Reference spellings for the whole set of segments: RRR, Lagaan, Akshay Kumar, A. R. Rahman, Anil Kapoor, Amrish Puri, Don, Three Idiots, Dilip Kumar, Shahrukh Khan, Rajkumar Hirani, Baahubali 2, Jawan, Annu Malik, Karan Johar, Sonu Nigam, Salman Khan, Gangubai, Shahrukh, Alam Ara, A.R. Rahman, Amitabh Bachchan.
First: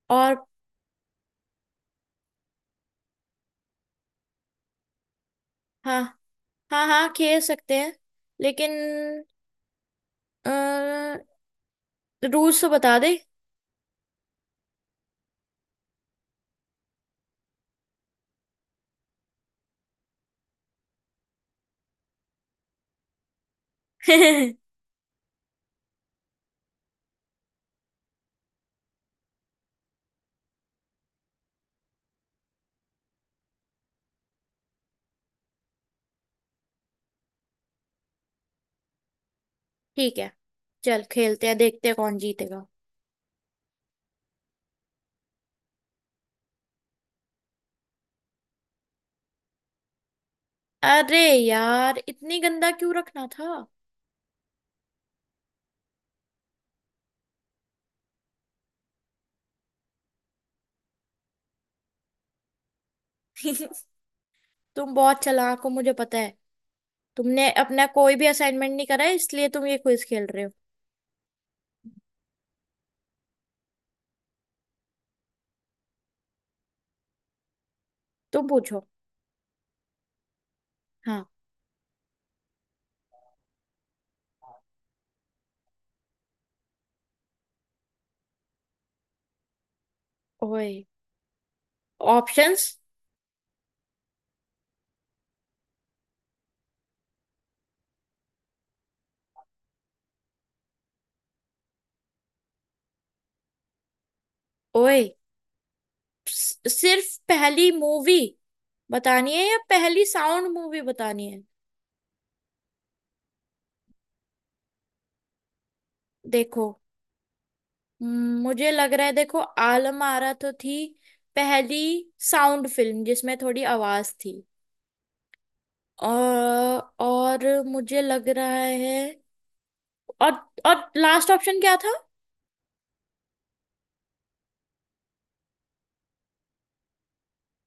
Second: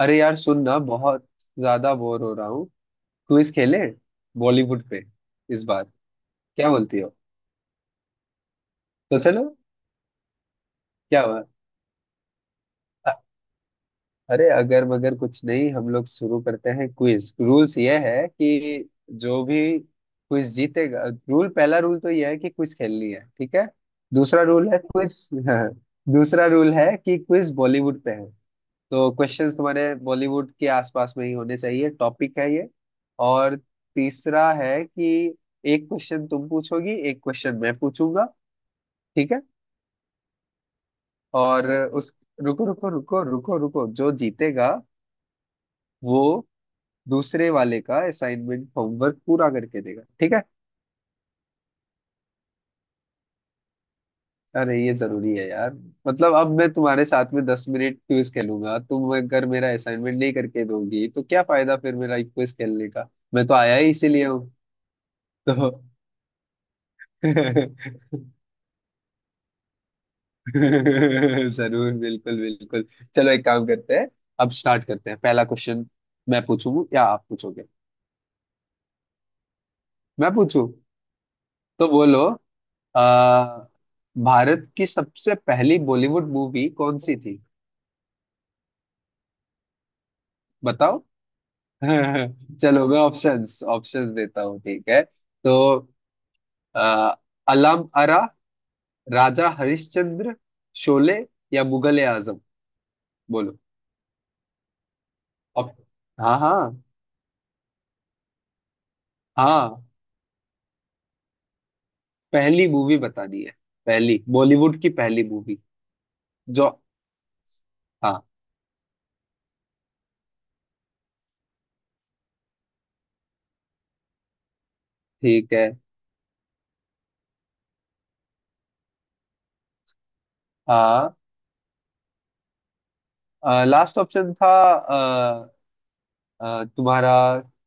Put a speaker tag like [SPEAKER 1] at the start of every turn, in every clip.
[SPEAKER 1] अरे यार
[SPEAKER 2] और
[SPEAKER 1] सुन ना, बहुत ज्यादा बोर हो रहा हूँ। क्विज खेले बॉलीवुड पे इस बार,
[SPEAKER 2] हाँ
[SPEAKER 1] क्या
[SPEAKER 2] हाँ
[SPEAKER 1] बोलती
[SPEAKER 2] हाँ,
[SPEAKER 1] हो?
[SPEAKER 2] खेल सकते हैं। लेकिन
[SPEAKER 1] तो चलो। क्या हुआ?
[SPEAKER 2] रूल्स तो बता दे।
[SPEAKER 1] अ- अरे अगर मगर कुछ नहीं, हम लोग शुरू करते हैं। क्विज रूल्स ये है कि जो भी क्विज जीतेगा, रूल पहला रूल तो ये है कि क्विज खेलनी है, ठीक है। दूसरा
[SPEAKER 2] ठीक
[SPEAKER 1] रूल है क्विज दूसरा रूल है कि क्विज बॉलीवुड पे है, तो क्वेश्चंस तुम्हारे बॉलीवुड के आसपास में ही होने चाहिए, टॉपिक है ये। और तीसरा है कि एक क्वेश्चन तुम पूछोगी, एक क्वेश्चन मैं पूछूंगा, ठीक है।
[SPEAKER 2] है, चल खेलते हैं,
[SPEAKER 1] और
[SPEAKER 2] देखते हैं
[SPEAKER 1] उस
[SPEAKER 2] कौन जीतेगा।
[SPEAKER 1] रुको रुको रुको रुको रुको, जो जीतेगा वो दूसरे वाले का असाइनमेंट होमवर्क पूरा करके देगा, ठीक है।
[SPEAKER 2] अरे यार, इतनी गंदा क्यों रखना था।
[SPEAKER 1] अरे ये जरूरी है यार। मतलब अब मैं तुम्हारे साथ में 10 मिनट क्विज खेलूंगा, तुम अगर मेरा असाइनमेंट नहीं करके दोगी तो क्या फायदा फिर मेरा क्विज खेलने का। मैं तो आया ही इसीलिए हूँ।
[SPEAKER 2] तुम बहुत चालाक
[SPEAKER 1] तो
[SPEAKER 2] हो मुझे पता है। तुमने अपना कोई भी असाइनमेंट नहीं करा है इसलिए तुम ये क्विज खेल रहे हो।
[SPEAKER 1] जरूर, बिल्कुल बिल्कुल। चलो एक काम करते हैं, अब स्टार्ट करते हैं पहला क्वेश्चन। मैं पूछूं या आप पूछोगे?
[SPEAKER 2] तुम पूछो।
[SPEAKER 1] मैं पूछूं।
[SPEAKER 2] हाँ।
[SPEAKER 1] तो बोलो। आ, भारत की सबसे पहली बॉलीवुड मूवी कौन सी थी?
[SPEAKER 2] ओए।
[SPEAKER 1] बताओ।
[SPEAKER 2] ऑप्शंस।
[SPEAKER 1] चलो मैं ऑप्शंस ऑप्शंस देता हूँ, ठीक है। तो आ, अलाम आरा, राजा हरिश्चंद्र, शोले या मुगले आजम। बोलो।
[SPEAKER 2] ओए,
[SPEAKER 1] ऑप- हाँ हाँ।
[SPEAKER 2] सिर्फ पहली मूवी बतानी है या
[SPEAKER 1] हाँ,
[SPEAKER 2] पहली साउंड मूवी बतानी है।
[SPEAKER 1] पहली मूवी बतानी है, पहली बॉलीवुड की पहली मूवी जो।
[SPEAKER 2] देखो,
[SPEAKER 1] हाँ,
[SPEAKER 2] मुझे लग रहा है, देखो आलम आरा तो थी पहली साउंड फिल्म जिसमें थोड़ी आवाज थी।
[SPEAKER 1] ठीक है।
[SPEAKER 2] और मुझे लग रहा है। और और
[SPEAKER 1] हाँ,
[SPEAKER 2] लास्ट ऑप्शन क्या था।
[SPEAKER 1] लास्ट ऑप्शन था तुम्हारा,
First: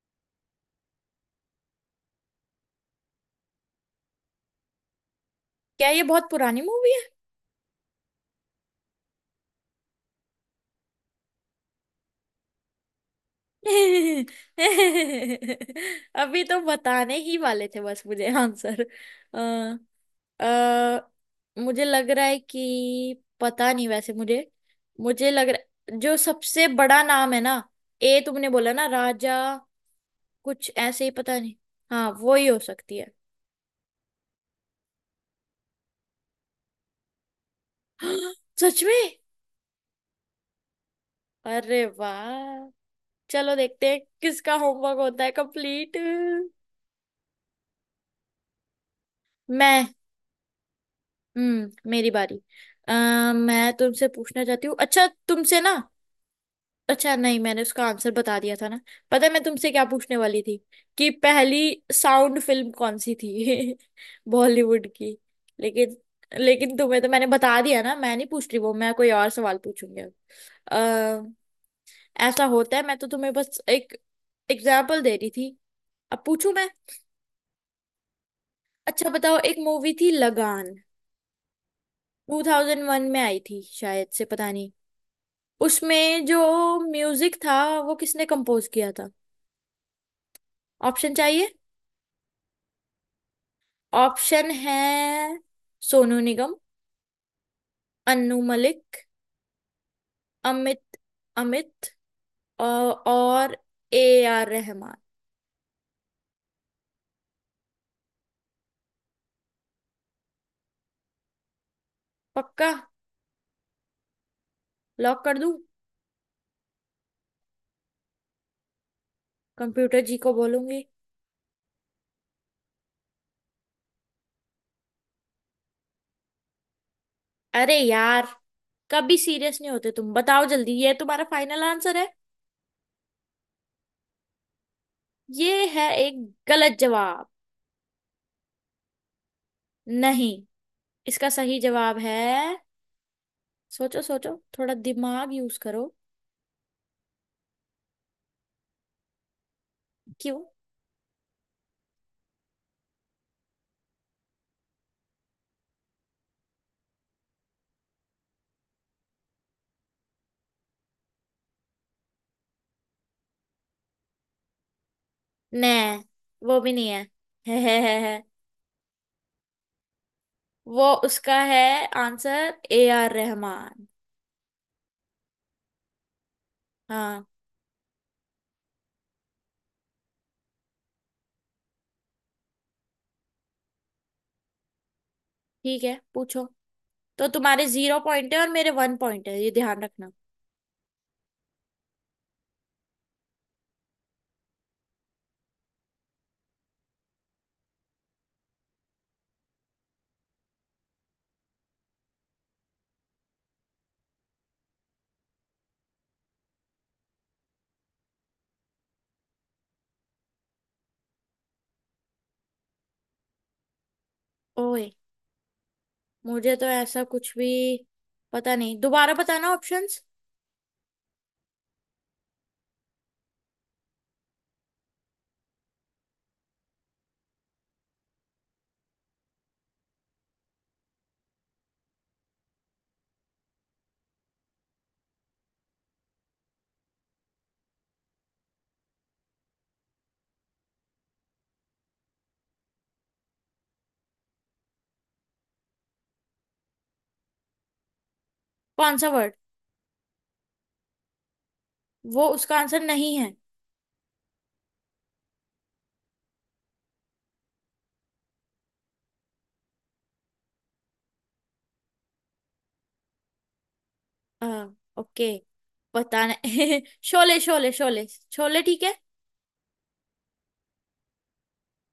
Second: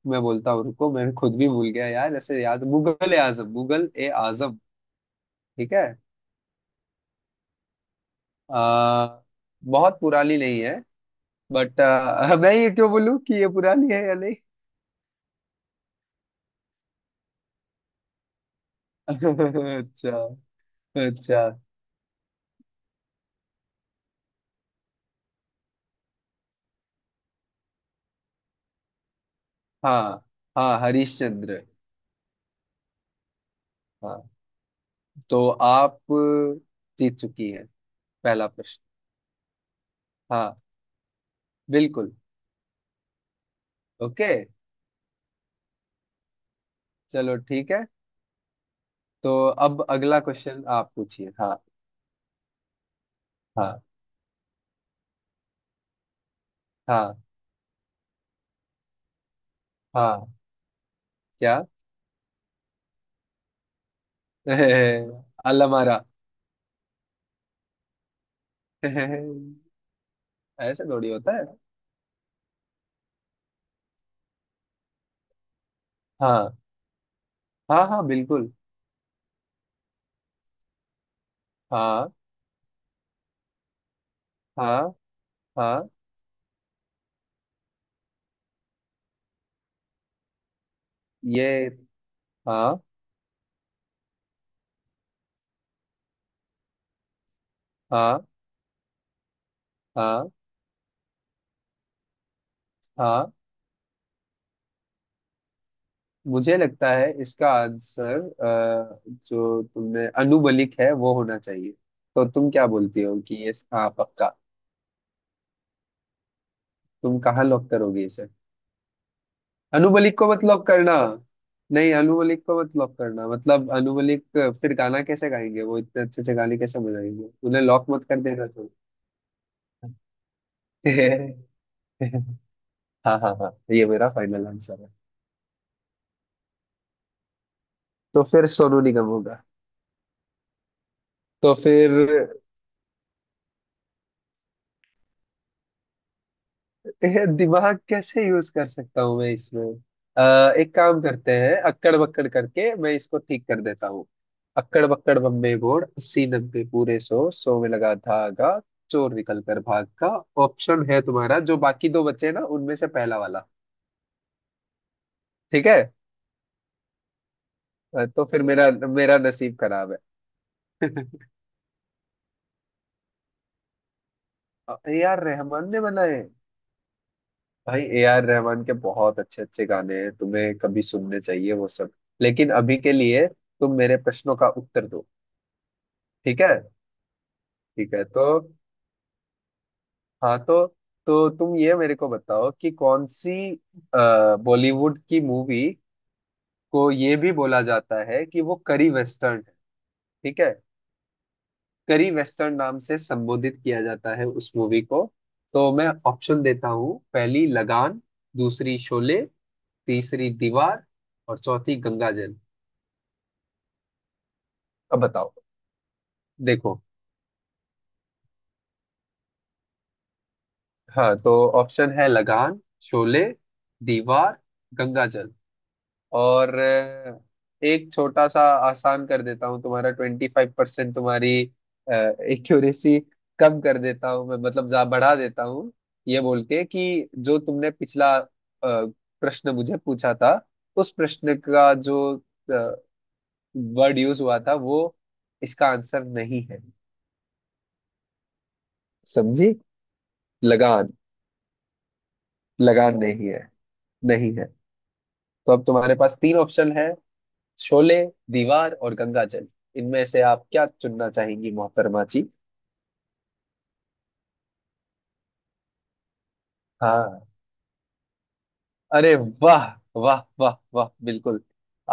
[SPEAKER 1] मैं बोलता हूँ, रुको, मैं खुद भी भूल गया यार, ऐसे याद मुगल ए आजम, मुगल ए आजम। ठीक है।
[SPEAKER 2] क्या ये बहुत पुरानी मूवी है?
[SPEAKER 1] अ, बहुत पुरानी नहीं है, बट मैं ये क्यों बोलूँ कि ये पुरानी है या नहीं।
[SPEAKER 2] अभी तो बताने ही वाले थे बस मुझे आंसर। अ
[SPEAKER 1] अच्छा।
[SPEAKER 2] अ,
[SPEAKER 1] अच्छा।
[SPEAKER 2] मुझे लग रहा है कि पता नहीं, वैसे मुझे मुझे लग रहा जो सबसे बड़ा नाम है ना, ए तुमने बोला ना राजा,
[SPEAKER 1] हाँ।
[SPEAKER 2] कुछ
[SPEAKER 1] हाँ,
[SPEAKER 2] ऐसे ही,
[SPEAKER 1] हरीश
[SPEAKER 2] पता नहीं।
[SPEAKER 1] चंद्र।
[SPEAKER 2] हाँ वो ही हो सकती है।
[SPEAKER 1] हाँ, तो आप जीत चुकी हैं पहला प्रश्न।
[SPEAKER 2] सच में?
[SPEAKER 1] हाँ,
[SPEAKER 2] अरे
[SPEAKER 1] बिल्कुल।
[SPEAKER 2] वाह। चलो देखते हैं
[SPEAKER 1] ओके,
[SPEAKER 2] किसका होमवर्क होता है कंप्लीट।
[SPEAKER 1] चलो ठीक है। तो अब
[SPEAKER 2] मैं।
[SPEAKER 1] अगला क्वेश्चन आप पूछिए, हाँ।
[SPEAKER 2] हम्म, मेरी बारी। मैं
[SPEAKER 1] हाँ।
[SPEAKER 2] तुमसे पूछना चाहती हूँ। अच्छा तुमसे ना, अच्छा
[SPEAKER 1] हाँ
[SPEAKER 2] नहीं, मैंने उसका आंसर बता दिया था ना। पता है मैं तुमसे क्या पूछने
[SPEAKER 1] हाँ।
[SPEAKER 2] वाली थी? कि पहली
[SPEAKER 1] क्या?
[SPEAKER 2] साउंड फिल्म कौन सी थी। बॉलीवुड की। लेकिन
[SPEAKER 1] अल्लमारा।
[SPEAKER 2] लेकिन तुम्हें तो मैंने बता दिया ना, मैं नहीं पूछ रही वो, मैं कोई और सवाल पूछूंगी
[SPEAKER 1] ऐसे थोड़ी
[SPEAKER 2] अब।
[SPEAKER 1] होता है।
[SPEAKER 2] ऐसा होता है, मैं तो तुम्हें बस एक एग्जाम्पल दे रही थी। अब पूछूं
[SPEAKER 1] हाँ
[SPEAKER 2] मैं।
[SPEAKER 1] हाँ हाँ, बिल्कुल।
[SPEAKER 2] अच्छा बताओ, एक मूवी थी लगान,
[SPEAKER 1] हाँ।
[SPEAKER 2] 2001 में आई थी शायद, से पता नहीं।
[SPEAKER 1] हाँ हाँ।
[SPEAKER 2] उसमें जो म्यूजिक था वो किसने कंपोज किया था? ऑप्शन चाहिए?
[SPEAKER 1] ये, हाँ।
[SPEAKER 2] ऑप्शन है सोनू निगम,
[SPEAKER 1] हाँ
[SPEAKER 2] अन्नू मलिक,
[SPEAKER 1] हाँ
[SPEAKER 2] अमित अमित अ,
[SPEAKER 1] हाँ।
[SPEAKER 2] और ए आर रहमान।
[SPEAKER 1] मुझे लगता है इसका आंसर जो तुमने अनुबलिक है वो होना चाहिए। तो तुम क्या
[SPEAKER 2] पक्का,
[SPEAKER 1] बोलती हो कि ये हाँ पक्का?
[SPEAKER 2] लॉक कर दूं?
[SPEAKER 1] तुम कहाँ लॉक करोगे? अनु
[SPEAKER 2] कंप्यूटर जी
[SPEAKER 1] मलिक को
[SPEAKER 2] को
[SPEAKER 1] मत लॉक
[SPEAKER 2] बोलूंगी।
[SPEAKER 1] करना। नहीं, अनु मलिक को मत लॉक करना मतलब अनु मलिक, फिर गाना कैसे गाएंगे, वो इतने अच्छे अच्छे गाने कैसे बजाएंगे, उन्हें
[SPEAKER 2] अरे
[SPEAKER 1] लॉक मत कर
[SPEAKER 2] यार,
[SPEAKER 1] देना, तो।
[SPEAKER 2] कभी सीरियस नहीं होते तुम। बताओ जल्दी, ये तुम्हारा फाइनल आंसर है?
[SPEAKER 1] हाँ हाँ हाँ, ये मेरा फाइनल आंसर है।
[SPEAKER 2] ये है एक गलत जवाब।
[SPEAKER 1] तो फिर सोनू निगम होगा?
[SPEAKER 2] नहीं, इसका
[SPEAKER 1] तो
[SPEAKER 2] सही
[SPEAKER 1] फिर
[SPEAKER 2] जवाब है। सोचो सोचो, थोड़ा दिमाग यूज करो।
[SPEAKER 1] ये दिमाग कैसे यूज कर सकता हूँ मैं इसमें?
[SPEAKER 2] क्यों?
[SPEAKER 1] एक काम करते हैं, अक्कड़ बक्कड़ करके मैं इसको ठीक कर देता हूँ। अक्कड़ बक्कड़ बम्बे बोर्ड, अस्सी नब्बे पूरे सौ, सौ में लगा धागा, चोर निकल कर भाग का। ऑप्शन है तुम्हारा जो बाकी दो बचे ना, उनमें से पहला वाला। ठीक
[SPEAKER 2] ने,
[SPEAKER 1] है?
[SPEAKER 2] वो भी नहीं है, है, है।
[SPEAKER 1] तो फिर मेरा मेरा नसीब खराब है।
[SPEAKER 2] वो उसका है answer, A R Rahman.
[SPEAKER 1] A R Rahman ने बनाए?
[SPEAKER 2] हाँ
[SPEAKER 1] भाई ए आर रहमान के बहुत अच्छे अच्छे गाने हैं, तुम्हें कभी सुनने चाहिए वो सब। लेकिन अभी के लिए तुम मेरे प्रश्नों का उत्तर दो।
[SPEAKER 2] ठीक है
[SPEAKER 1] ठीक
[SPEAKER 2] पूछो।
[SPEAKER 1] है।
[SPEAKER 2] तो तुम्हारे
[SPEAKER 1] ठीक
[SPEAKER 2] जीरो
[SPEAKER 1] है, तो
[SPEAKER 2] पॉइंट है और मेरे वन पॉइंट है, ये ध्यान रखना।
[SPEAKER 1] हाँ। तो तुम ये मेरे को बताओ कि कौन सी बॉलीवुड की मूवी को ये भी बोला जाता है कि वो करी वेस्टर्न है, ठीक है। करी वेस्टर्न नाम से संबोधित किया जाता है उस मूवी को। तो मैं ऑप्शन देता हूँ: पहली लगान, दूसरी शोले, तीसरी दीवार, और चौथी गंगा जल।
[SPEAKER 2] ओए,
[SPEAKER 1] अब बताओ।
[SPEAKER 2] मुझे तो
[SPEAKER 1] देखो।
[SPEAKER 2] ऐसा कुछ भी पता नहीं। दोबारा बताना ऑप्शंस।
[SPEAKER 1] हाँ तो ऑप्शन है लगान, शोले, दीवार, गंगा जल। और एक छोटा सा आसान कर देता हूँ, तुम्हारा 25% तुम्हारी एक्यूरेसी कम कर देता हूँ मैं, मतलब जा बढ़ा देता हूँ, ये बोल के कि जो तुमने पिछला प्रश्न मुझे पूछा था, उस प्रश्न का जो वर्ड यूज हुआ था वो इसका आंसर नहीं है।
[SPEAKER 2] कौन सा वर्ड?
[SPEAKER 1] समझी? लगान।
[SPEAKER 2] वो उसका आंसर
[SPEAKER 1] लगान
[SPEAKER 2] नहीं
[SPEAKER 1] नहीं
[SPEAKER 2] है।
[SPEAKER 1] है, नहीं है। तो अब तुम्हारे पास तीन ऑप्शन है: शोले, दीवार और गंगा जल। इनमें से आप क्या चुनना चाहेंगी मोहतरमा जी?
[SPEAKER 2] हाँ ओके, पता नहीं।
[SPEAKER 1] हाँ।
[SPEAKER 2] शोले शोले शोले शोले ठीक है।
[SPEAKER 1] अरे वाह, वाह वाह वाह, बिल्कुल।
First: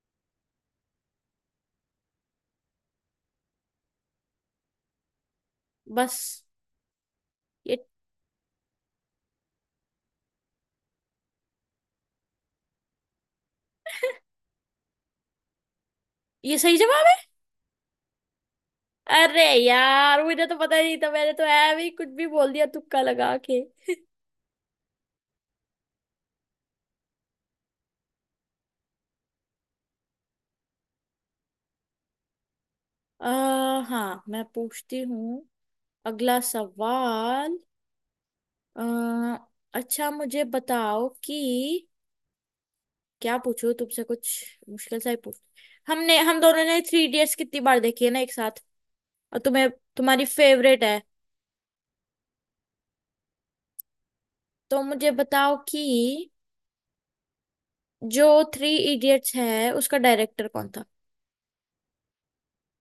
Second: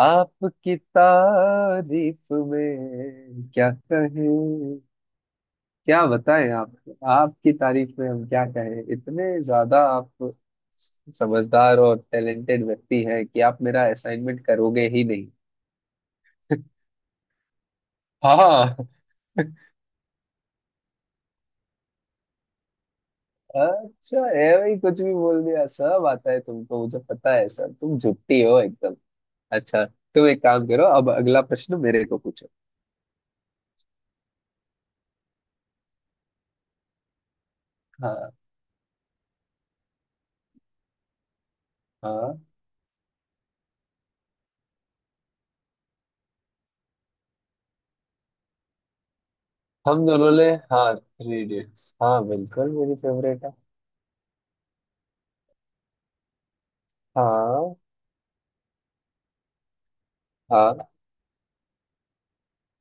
[SPEAKER 1] आपकी तारीफ में क्या कहें, क्या
[SPEAKER 2] बस
[SPEAKER 1] बताएं आप। आपकी
[SPEAKER 2] ये
[SPEAKER 1] तारीफ में हम क्या कहें, इतने ज्यादा आप समझदार और टैलेंटेड व्यक्ति हैं कि आप मेरा असाइनमेंट करोगे ही नहीं।
[SPEAKER 2] सही जवाब है।
[SPEAKER 1] हाँ।
[SPEAKER 2] अरे यार, मुझे तो पता ही नहीं था, मैंने तो है भी कुछ भी बोल दिया तुक्का लगा के।
[SPEAKER 1] अच्छा है भाई, कुछ भी बोल दिया, सब आता है तुमको, मुझे पता है सर, तुम झुट्टी हो एकदम। अच्छा, तुम एक काम करो, अब अगला प्रश्न मेरे को पूछो।
[SPEAKER 2] हाँ मैं पूछती हूँ अगला सवाल।
[SPEAKER 1] हाँ।
[SPEAKER 2] आ, अच्छा मुझे बताओ कि
[SPEAKER 1] हाँ,
[SPEAKER 2] क्या पूछूं तुमसे, कुछ मुश्किल सा ही पूछ। हमने हम दोनों ने थ्री इडियट्स कितनी बार देखी है ना एक साथ, और तुम्हें,
[SPEAKER 1] हम
[SPEAKER 2] तुम्हारी
[SPEAKER 1] दोनों ने।
[SPEAKER 2] फेवरेट
[SPEAKER 1] हाँ,
[SPEAKER 2] है।
[SPEAKER 1] थ्री इडियट्स, हाँ बिल्कुल मेरी फेवरेट है।
[SPEAKER 2] तो मुझे बताओ कि
[SPEAKER 1] हाँ।
[SPEAKER 2] जो थ्री इडियट्स है उसका डायरेक्टर कौन था?
[SPEAKER 1] हाँ,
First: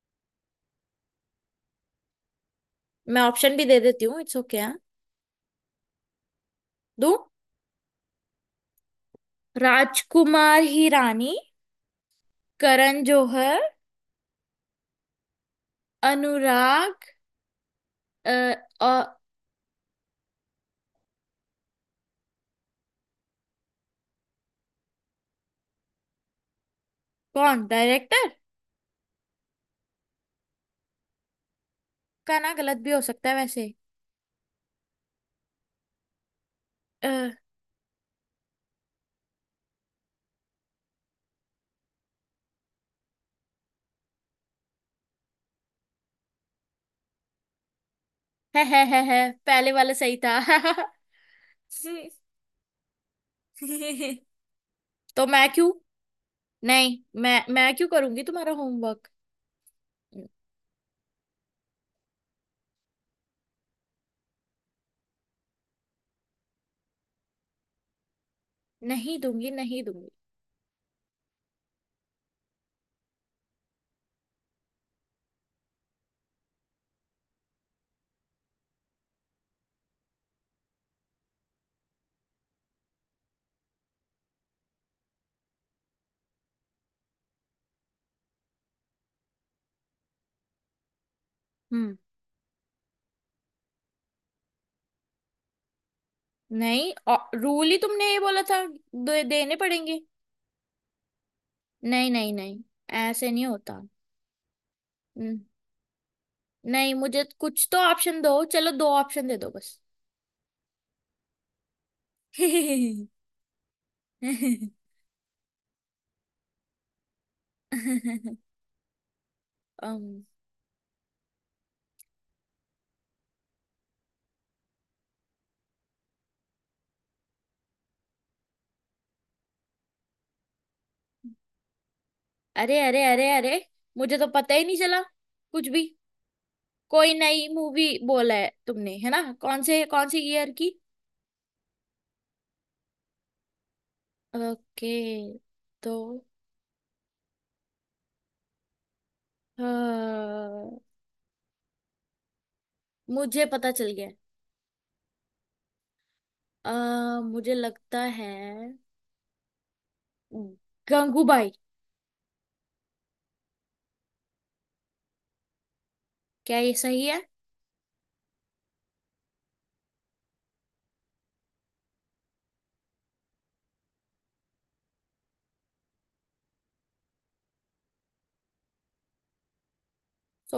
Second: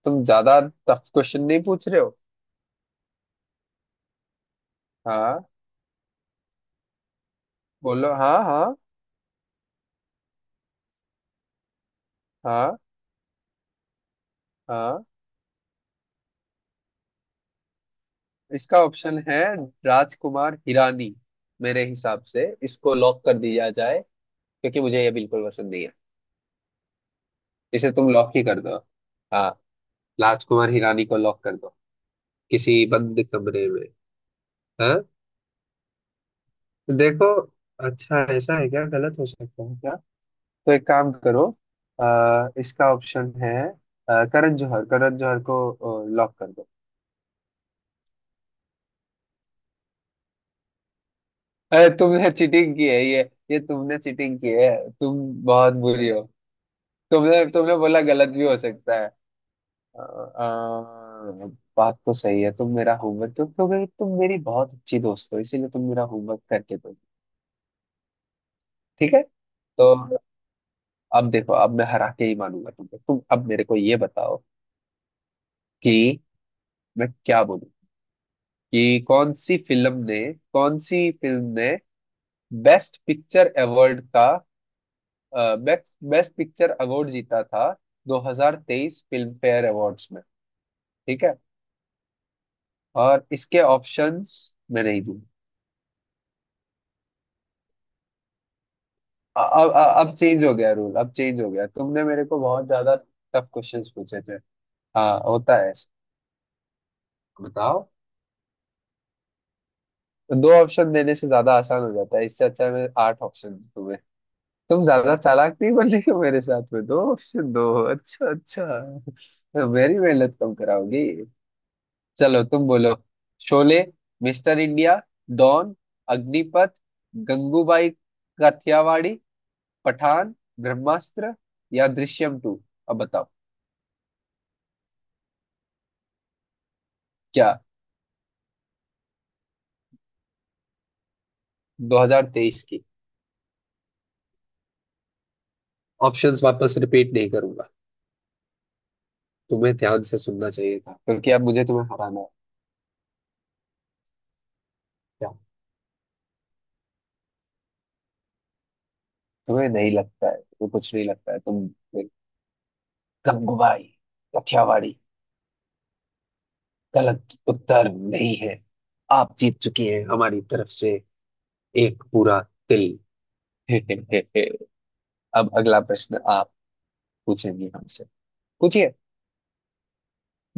[SPEAKER 1] तुम ज्यादा टफ क्वेश्चन नहीं पूछ रहे हो।
[SPEAKER 2] मैं ऑप्शन भी दे देती हूँ, इट्स ओके। हाँ
[SPEAKER 1] हाँ,
[SPEAKER 2] दो,
[SPEAKER 1] बोलो हाँ हाँ।
[SPEAKER 2] राजकुमार हिरानी,
[SPEAKER 1] हाँ।
[SPEAKER 2] करण जौहर,
[SPEAKER 1] हाँ
[SPEAKER 2] अनुराग अ,
[SPEAKER 1] इसका
[SPEAKER 2] अ,
[SPEAKER 1] ऑप्शन है राजकुमार हिरानी। मेरे हिसाब से इसको लॉक कर दिया जाए, क्योंकि मुझे ये बिल्कुल पसंद नहीं है,
[SPEAKER 2] कौन
[SPEAKER 1] इसे तुम
[SPEAKER 2] डायरेक्टर?
[SPEAKER 1] लॉक ही कर दो। हाँ, राजकुमार हिरानी को लॉक कर दो।
[SPEAKER 2] का ना, गलत
[SPEAKER 1] किसी
[SPEAKER 2] भी हो
[SPEAKER 1] बंद
[SPEAKER 2] सकता है
[SPEAKER 1] कमरे
[SPEAKER 2] वैसे।
[SPEAKER 1] में। हाँ, तो
[SPEAKER 2] अ,
[SPEAKER 1] देखो, अच्छा ऐसा है, क्या गलत हो सकता है क्या? तो एक काम करो, इसका ऑप्शन है करण जौहर, करण जौहर को लॉक कर दो।
[SPEAKER 2] है, पहले वाला सही था।
[SPEAKER 1] अरे तुमने चीटिंग की है ये तुमने चीटिंग की है। तुम
[SPEAKER 2] तो मैं क्यों,
[SPEAKER 1] बहुत बुरी हो।
[SPEAKER 2] नहीं, मैं
[SPEAKER 1] तुमने
[SPEAKER 2] मैं
[SPEAKER 1] तुमने
[SPEAKER 2] क्यों
[SPEAKER 1] बोला
[SPEAKER 2] करूंगी
[SPEAKER 1] गलत भी
[SPEAKER 2] तुम्हारा
[SPEAKER 1] हो सकता है।
[SPEAKER 2] होमवर्क।
[SPEAKER 1] अ, अ, बात तो सही है, तुम मेरा होमवर्क, क्योंकि तुम मेरी बहुत अच्छी दोस्त हो इसीलिए तुम मेरा होमवर्क करके दो। ठीक
[SPEAKER 2] नहीं
[SPEAKER 1] है,
[SPEAKER 2] दूंगी, नहीं
[SPEAKER 1] तो
[SPEAKER 2] दूंगी।
[SPEAKER 1] अब देखो, अब मैं हरा के ही मानूंगा तुमको, तुम अब मेरे को ये बताओ कि मैं क्या बोलूं कि कौन सी फिल्म ने, कौन सी फिल्म ने बेस्ट पिक्चर अवार्ड का, बेस्ट बेस्ट पिक्चर अवार्ड जीता था 2023 फिल्म फेयर अवार्ड्स में, ठीक है।
[SPEAKER 2] हम्म,
[SPEAKER 1] और इसके ऑप्शंस मैं नहीं दूंगा।
[SPEAKER 2] नहीं, रूल ही तुमने ये बोला था, दे, देने
[SPEAKER 1] अब
[SPEAKER 2] पड़ेंगे।
[SPEAKER 1] अब चेंज हो गया रूल, अब चेंज हो गया, तुमने
[SPEAKER 2] नहीं
[SPEAKER 1] मेरे
[SPEAKER 2] नहीं
[SPEAKER 1] को
[SPEAKER 2] नहीं,
[SPEAKER 1] बहुत ज्यादा
[SPEAKER 2] ऐसे नहीं
[SPEAKER 1] टफ
[SPEAKER 2] होता।
[SPEAKER 1] क्वेश्चंस पूछे थे। हाँ
[SPEAKER 2] हम्म,
[SPEAKER 1] होता है ऐसा।
[SPEAKER 2] नहीं मुझे कुछ तो
[SPEAKER 1] बताओ।
[SPEAKER 2] ऑप्शन दो, चलो दो ऑप्शन दे दो बस।
[SPEAKER 1] तो दो ऑप्शन देने से ज्यादा आसान हो जाता है, इससे अच्छा है मैं आठ ऑप्शन दूं तुम्हें। तुम ज्यादा चालाक नहीं बन रही हो मेरे साथ में, दो ऑप्शन दो। अच्छा अच्छा, तो मेरी
[SPEAKER 2] अम,
[SPEAKER 1] मेहनत कम कराओगी। चलो तुम बोलो: Sholay, Mister India, Don, Agneepath, Gangubai Kathiawadi, Pathaan, Brahmastra या दृश्यम टू।
[SPEAKER 2] अरे
[SPEAKER 1] अब
[SPEAKER 2] अरे
[SPEAKER 1] बताओ।
[SPEAKER 2] अरे अरे, मुझे तो पता ही नहीं चला कुछ भी। कोई नई
[SPEAKER 1] क्या?
[SPEAKER 2] मूवी बोला है तुमने है ना, कौन से, कौन सी ईयर की?
[SPEAKER 1] 2023 की।
[SPEAKER 2] ओके, तो
[SPEAKER 1] ऑप्शंस वापस रिपीट नहीं करूंगा,
[SPEAKER 2] अ,
[SPEAKER 1] तुम्हें ध्यान से सुनना चाहिए था, क्योंकि अब मुझे तुम्हें हराना है।
[SPEAKER 2] मुझे पता चल गया।
[SPEAKER 1] क्या?
[SPEAKER 2] मुझे लगता है
[SPEAKER 1] तुम्हें नहीं लगता है, तुम्हें कुछ नहीं लगता है
[SPEAKER 2] गंगूबाई।
[SPEAKER 1] तुम। गंगूबाई काठियावाड़ी।
[SPEAKER 2] क्या ये सही है?
[SPEAKER 1] गलत उत्तर नहीं है। आप जीत चुकी हैं हमारी तरफ से एक पूरा तिल। अब अगला प्रश्न आप पूछेंगी हमसे, पूछिए।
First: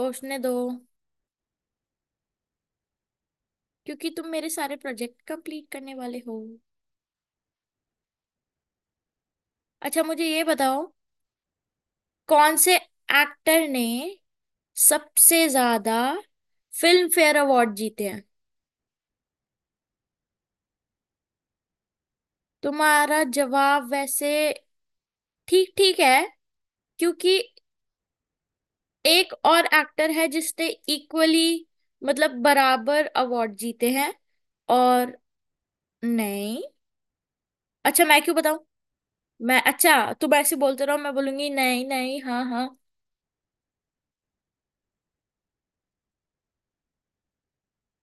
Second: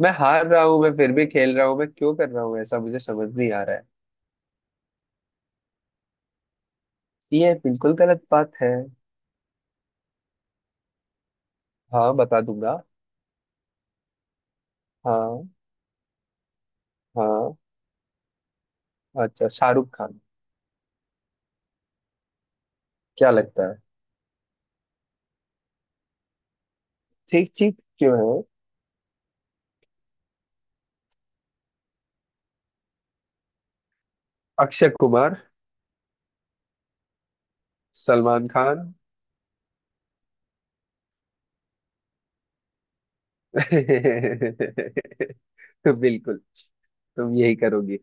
[SPEAKER 1] मैं हार
[SPEAKER 2] दो।
[SPEAKER 1] रहा हूं, मैं फिर भी खेल रहा हूं, मैं क्यों कर रहा हूं ऐसा, मुझे समझ नहीं आ रहा है।
[SPEAKER 2] क्योंकि तुम मेरे सारे प्रोजेक्ट कंप्लीट करने वाले हो।
[SPEAKER 1] ये बिल्कुल गलत बात है।
[SPEAKER 2] अच्छा मुझे ये बताओ,
[SPEAKER 1] हाँ बता
[SPEAKER 2] कौन से
[SPEAKER 1] दूंगा।
[SPEAKER 2] एक्टर ने सबसे
[SPEAKER 1] हाँ।
[SPEAKER 2] ज्यादा फिल्म फेयर
[SPEAKER 1] हाँ,
[SPEAKER 2] अवार्ड जीते हैं?
[SPEAKER 1] अच्छा, शाहरुख खान।
[SPEAKER 2] तुम्हारा
[SPEAKER 1] क्या लगता है?
[SPEAKER 2] जवाब वैसे ठीक ठीक है, क्योंकि
[SPEAKER 1] ठीक ठीक क्यों है?
[SPEAKER 2] एक और एक्टर है जिसने इक्वली, मतलब बराबर अवार्ड जीते हैं।
[SPEAKER 1] अक्षय
[SPEAKER 2] और
[SPEAKER 1] कुमार।
[SPEAKER 2] नहीं, अच्छा मैं क्यों
[SPEAKER 1] सलमान
[SPEAKER 2] बताऊं।
[SPEAKER 1] खान।
[SPEAKER 2] मैं, अच्छा तुम ऐसे बोलते रहो, मैं बोलूंगी नहीं नहीं हाँ हाँ।
[SPEAKER 1] बिल्कुल, तुम यही करोगी,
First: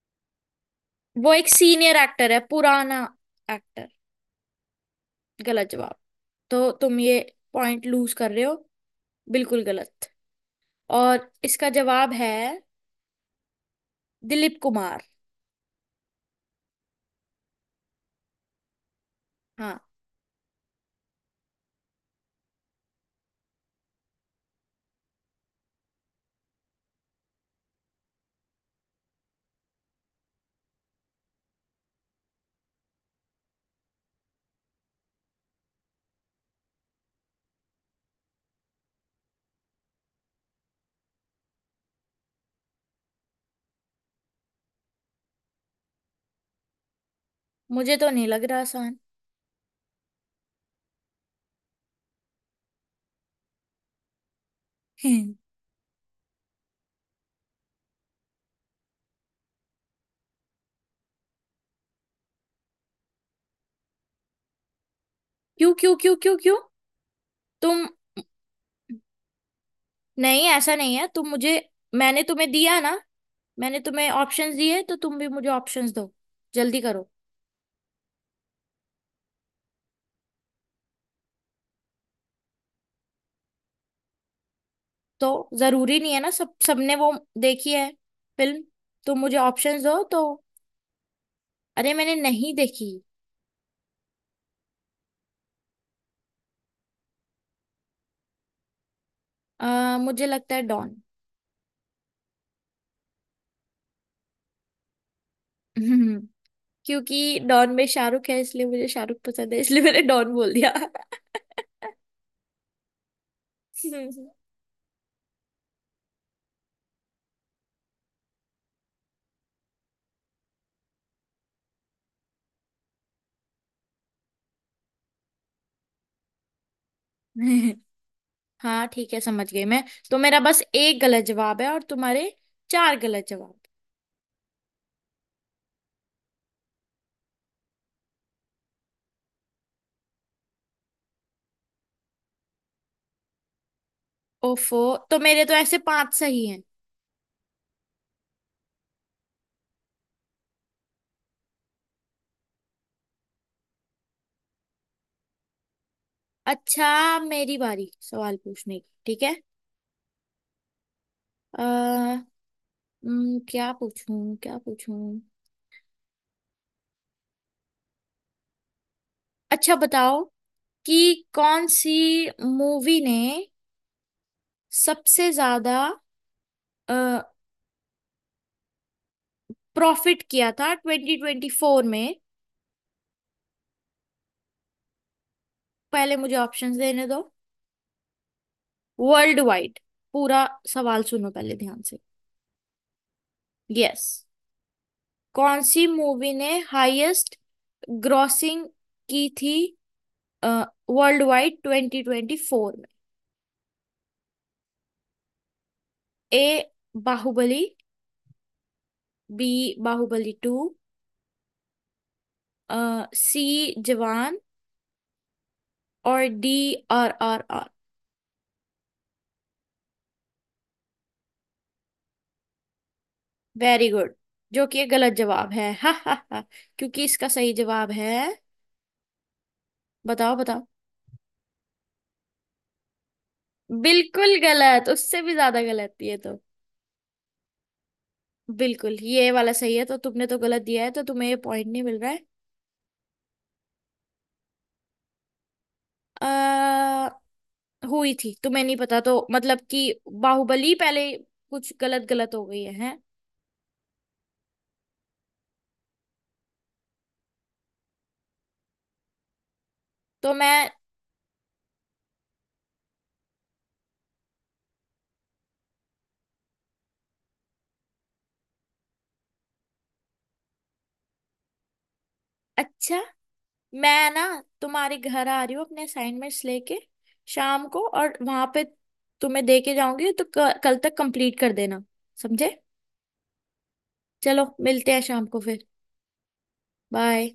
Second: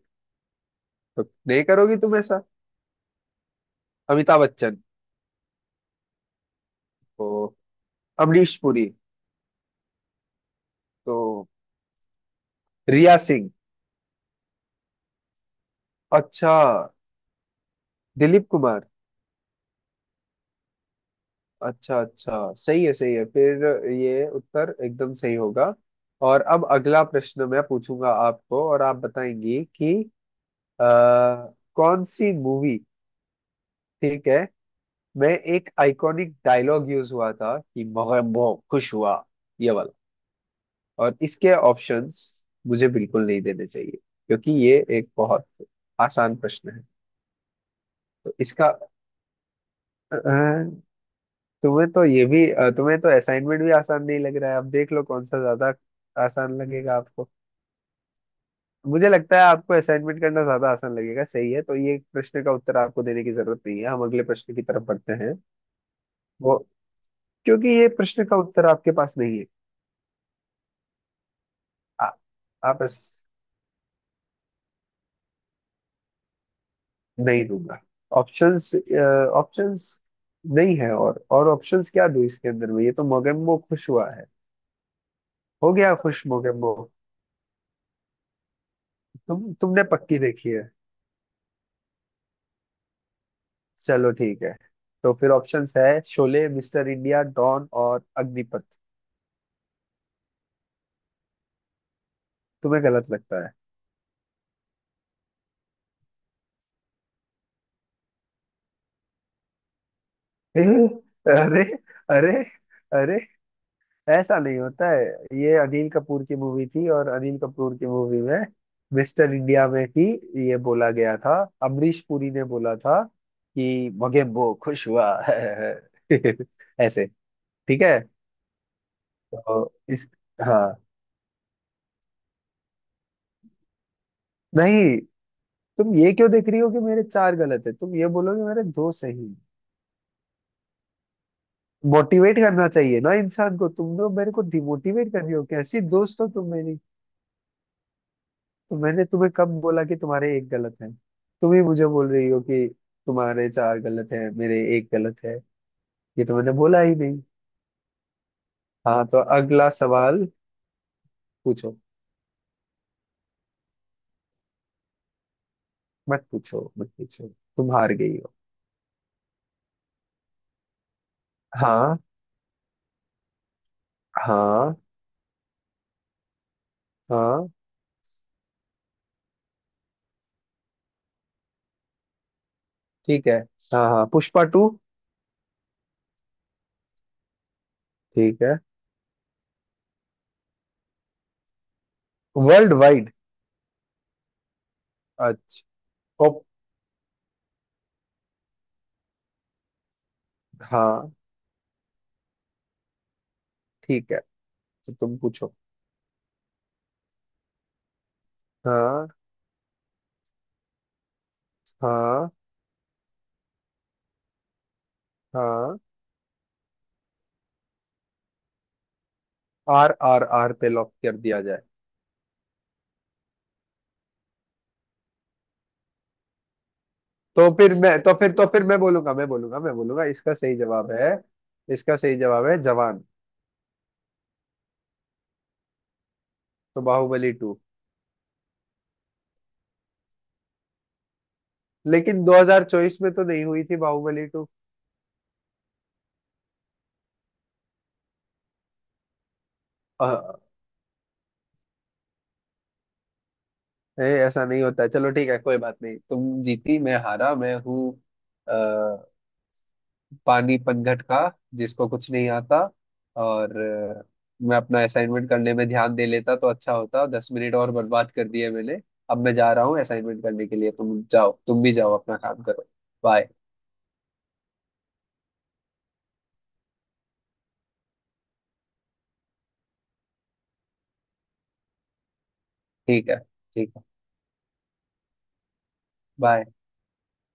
[SPEAKER 1] तो
[SPEAKER 2] वो एक
[SPEAKER 1] नहीं
[SPEAKER 2] सीनियर
[SPEAKER 1] करोगी तुम
[SPEAKER 2] एक्टर है,
[SPEAKER 1] ऐसा।
[SPEAKER 2] पुराना एक्टर।
[SPEAKER 1] अमिताभ बच्चन।
[SPEAKER 2] गलत जवाब, तो तुम ये
[SPEAKER 1] तो
[SPEAKER 2] पॉइंट लूज कर रहे हो।
[SPEAKER 1] अमरीश पुरी।
[SPEAKER 2] बिल्कुल गलत, और
[SPEAKER 1] तो
[SPEAKER 2] इसका जवाब है
[SPEAKER 1] रिया सिंह।
[SPEAKER 2] दिलीप कुमार।
[SPEAKER 1] अच्छा, दिलीप कुमार।
[SPEAKER 2] हाँ
[SPEAKER 1] अच्छा अच्छा, सही है फिर, ये उत्तर एकदम सही होगा। और अब अगला प्रश्न मैं पूछूंगा आपको और आप बताएंगी कि आ, कौन सी मूवी, ठीक है, मैं एक आइकॉनिक डायलॉग यूज हुआ था कि मैं बहुत खुश हुआ, ये वाला। और इसके ऑप्शंस मुझे बिल्कुल नहीं देने चाहिए, क्योंकि ये एक बहुत आसान प्रश्न है।
[SPEAKER 2] मुझे तो नहीं
[SPEAKER 1] तो
[SPEAKER 2] लग रहा
[SPEAKER 1] इसका
[SPEAKER 2] आसान।
[SPEAKER 1] अ, तुम्हें तो ये भी तुम्हें तो असाइनमेंट भी आसान नहीं लग रहा है, अब देख लो कौन
[SPEAKER 2] क्यों
[SPEAKER 1] सा ज्यादा आसान लगेगा आपको। मुझे लगता है आपको असाइनमेंट करना ज्यादा आसान लगेगा, सही है, तो ये प्रश्न का उत्तर आपको देने की जरूरत नहीं है, हम अगले प्रश्न की तरफ बढ़ते हैं।
[SPEAKER 2] क्यों क्यों क्यों क्यों?
[SPEAKER 1] वो, क्योंकि
[SPEAKER 2] तुम,
[SPEAKER 1] ये प्रश्न का उत्तर आपके पास नहीं है।
[SPEAKER 2] नहीं ऐसा नहीं है, तुम मुझे,
[SPEAKER 1] आ,
[SPEAKER 2] मैंने तुम्हें दिया
[SPEAKER 1] आप
[SPEAKER 2] ना,
[SPEAKER 1] बस।
[SPEAKER 2] मैंने तुम्हें ऑप्शंस दिए तो तुम भी मुझे ऑप्शंस दो, जल्दी करो।
[SPEAKER 1] नहीं दूंगा ऑप्शंस ऑप्शंस नहीं है, और ऑप्शंस क्या दूं इसके अंदर में, ये तो मोगेम्बो खुश हुआ है।
[SPEAKER 2] तो
[SPEAKER 1] हो गया
[SPEAKER 2] जरूरी नहीं है
[SPEAKER 1] खुश
[SPEAKER 2] ना सब,
[SPEAKER 1] मोगेम्बो।
[SPEAKER 2] सबने वो देखी है फिल्म। तुम मुझे
[SPEAKER 1] तुम,
[SPEAKER 2] ऑप्शंस
[SPEAKER 1] तुमने
[SPEAKER 2] दो
[SPEAKER 1] पक्की
[SPEAKER 2] तो।
[SPEAKER 1] देखी है?
[SPEAKER 2] अरे मैंने नहीं देखी।
[SPEAKER 1] चलो ठीक है। तो फिर ऑप्शंस है: शोले, मिस्टर इंडिया, डॉन और अग्निपथ।
[SPEAKER 2] मुझे लगता है डॉन।
[SPEAKER 1] तुम्हें गलत लगता है।
[SPEAKER 2] क्योंकि डॉन में शाहरुख है, इसलिए मुझे शाहरुख पसंद है, इसलिए मैंने डॉन बोल दिया।
[SPEAKER 1] अरे अरे अरे, ऐसा नहीं होता है। ये अनिल कपूर की मूवी थी और अनिल कपूर की मूवी में, मिस्टर इंडिया में ही ये बोला गया था। अमरीश पुरी ने बोला था कि मगेम्बो खुश हुआ ऐसे। ठीक है।
[SPEAKER 2] हाँ ठीक है, समझ गई
[SPEAKER 1] तो
[SPEAKER 2] मैं।
[SPEAKER 1] इस,
[SPEAKER 2] तो मेरा बस
[SPEAKER 1] हाँ।
[SPEAKER 2] एक गलत जवाब है और तुम्हारे चार गलत जवाब।
[SPEAKER 1] नहीं, तुम ये क्यों देख रही हो कि मेरे चार गलत है, तुम ये बोलोगे मेरे दो सही। मोटिवेट करना चाहिए ना इंसान को, तुम लोग मेरे को
[SPEAKER 2] ओफो,
[SPEAKER 1] डिमोटिवेट
[SPEAKER 2] तो
[SPEAKER 1] कर रही हो,
[SPEAKER 2] मेरे तो ऐसे
[SPEAKER 1] कैसी
[SPEAKER 2] पांच
[SPEAKER 1] दोस्त हो
[SPEAKER 2] सही
[SPEAKER 1] तुम
[SPEAKER 2] हैं।
[SPEAKER 1] मेरी। तो मैंने तुम्हें कब बोला कि तुम्हारे एक गलत है? तुम ही मुझे बोल रही हो कि तुम्हारे चार गलत है मेरे एक गलत है, ये तो मैंने बोला
[SPEAKER 2] अच्छा
[SPEAKER 1] ही नहीं।
[SPEAKER 2] मेरी बारी सवाल पूछने की,
[SPEAKER 1] हाँ, तो
[SPEAKER 2] ठीक है।
[SPEAKER 1] अगला सवाल पूछो।
[SPEAKER 2] आ, क्या पूछूं क्या पूछूं।
[SPEAKER 1] मत पूछो मत पूछो, तुम हार गई हो।
[SPEAKER 2] अच्छा बताओ कि कौन सी
[SPEAKER 1] हाँ।
[SPEAKER 2] मूवी ने
[SPEAKER 1] हाँ
[SPEAKER 2] सबसे ज्यादा
[SPEAKER 1] हाँ,
[SPEAKER 2] प्रॉफिट किया था ट्वेंटी ट्वेंटी फोर में।
[SPEAKER 1] ठीक है। हाँ हाँ, पुष्पा टू।
[SPEAKER 2] पहले मुझे ऑप्शंस देने दो।
[SPEAKER 1] ठीक है,
[SPEAKER 2] वर्ल्ड वाइड, पूरा सवाल सुनो पहले ध्यान से।
[SPEAKER 1] World wide.
[SPEAKER 2] यस, कौन
[SPEAKER 1] अच्छा।
[SPEAKER 2] सी
[SPEAKER 1] ओ।
[SPEAKER 2] मूवी ने हाईएस्ट ग्रॉसिंग की थी
[SPEAKER 1] हाँ।
[SPEAKER 2] World wide twenty twenty four में?
[SPEAKER 1] ठीक है, तो तुम पूछो।
[SPEAKER 2] ए बाहुबली,
[SPEAKER 1] हाँ।
[SPEAKER 2] बी बाहुबली टू,
[SPEAKER 1] हाँ।
[SPEAKER 2] सी जवान,
[SPEAKER 1] हाँ।
[SPEAKER 2] और D R R R.
[SPEAKER 1] R R R पे लॉक कर दिया।
[SPEAKER 2] वेरी गुड, जो कि ये गलत जवाब है। हा हा हा, क्योंकि इसका सही जवाब है।
[SPEAKER 1] तो फिर मैं बोलूंगा, मैं बोलूंगा, इसका
[SPEAKER 2] बताओ
[SPEAKER 1] सही
[SPEAKER 2] बताओ,
[SPEAKER 1] जवाब है। इसका सही जवाब है जवान।
[SPEAKER 2] बिल्कुल गलत, उससे भी ज्यादा गलत ये तो।
[SPEAKER 1] तो बाहुबली टू,
[SPEAKER 2] बिल्कुल, ये वाला सही है, तो तुमने तो गलत दिया है, तो तुम्हें ये पॉइंट नहीं मिल रहा
[SPEAKER 1] लेकिन
[SPEAKER 2] है।
[SPEAKER 1] 2024 में तो नहीं हुई थी बाहुबली टू।
[SPEAKER 2] अ हुई थी, तुम्हें नहीं पता तो, मतलब कि
[SPEAKER 1] अ,
[SPEAKER 2] बाहुबली पहले कुछ गलत गलत हो गई है, हैं।
[SPEAKER 1] ए, ऐसा नहीं होता है। चलो ठीक है, कोई बात नहीं, तुम जीती, मैं हारा, मैं हूँ अ,
[SPEAKER 2] तो
[SPEAKER 1] पानी
[SPEAKER 2] मैं,
[SPEAKER 1] पनघट का, जिसको कुछ नहीं आता। और मैं अपना असाइनमेंट करने में ध्यान दे लेता तो अच्छा होता, 10 मिनट और बर्बाद कर दिए मैंने। अब मैं जा रहा हूँ असाइनमेंट करने के लिए, तुम जाओ, तुम भी जाओ अपना काम करो।
[SPEAKER 2] अच्छा
[SPEAKER 1] बाय।
[SPEAKER 2] मैं ना, तुम्हारे घर आ रही हूँ अपने असाइनमेंट्स लेके शाम को, और वहां पे तुम्हें दे के जाऊंगी, तो कल तक कंप्लीट कर देना, समझे?
[SPEAKER 1] ठीक है ठीक है।
[SPEAKER 2] चलो मिलते हैं शाम को फिर।
[SPEAKER 1] बाय।
[SPEAKER 2] बाय।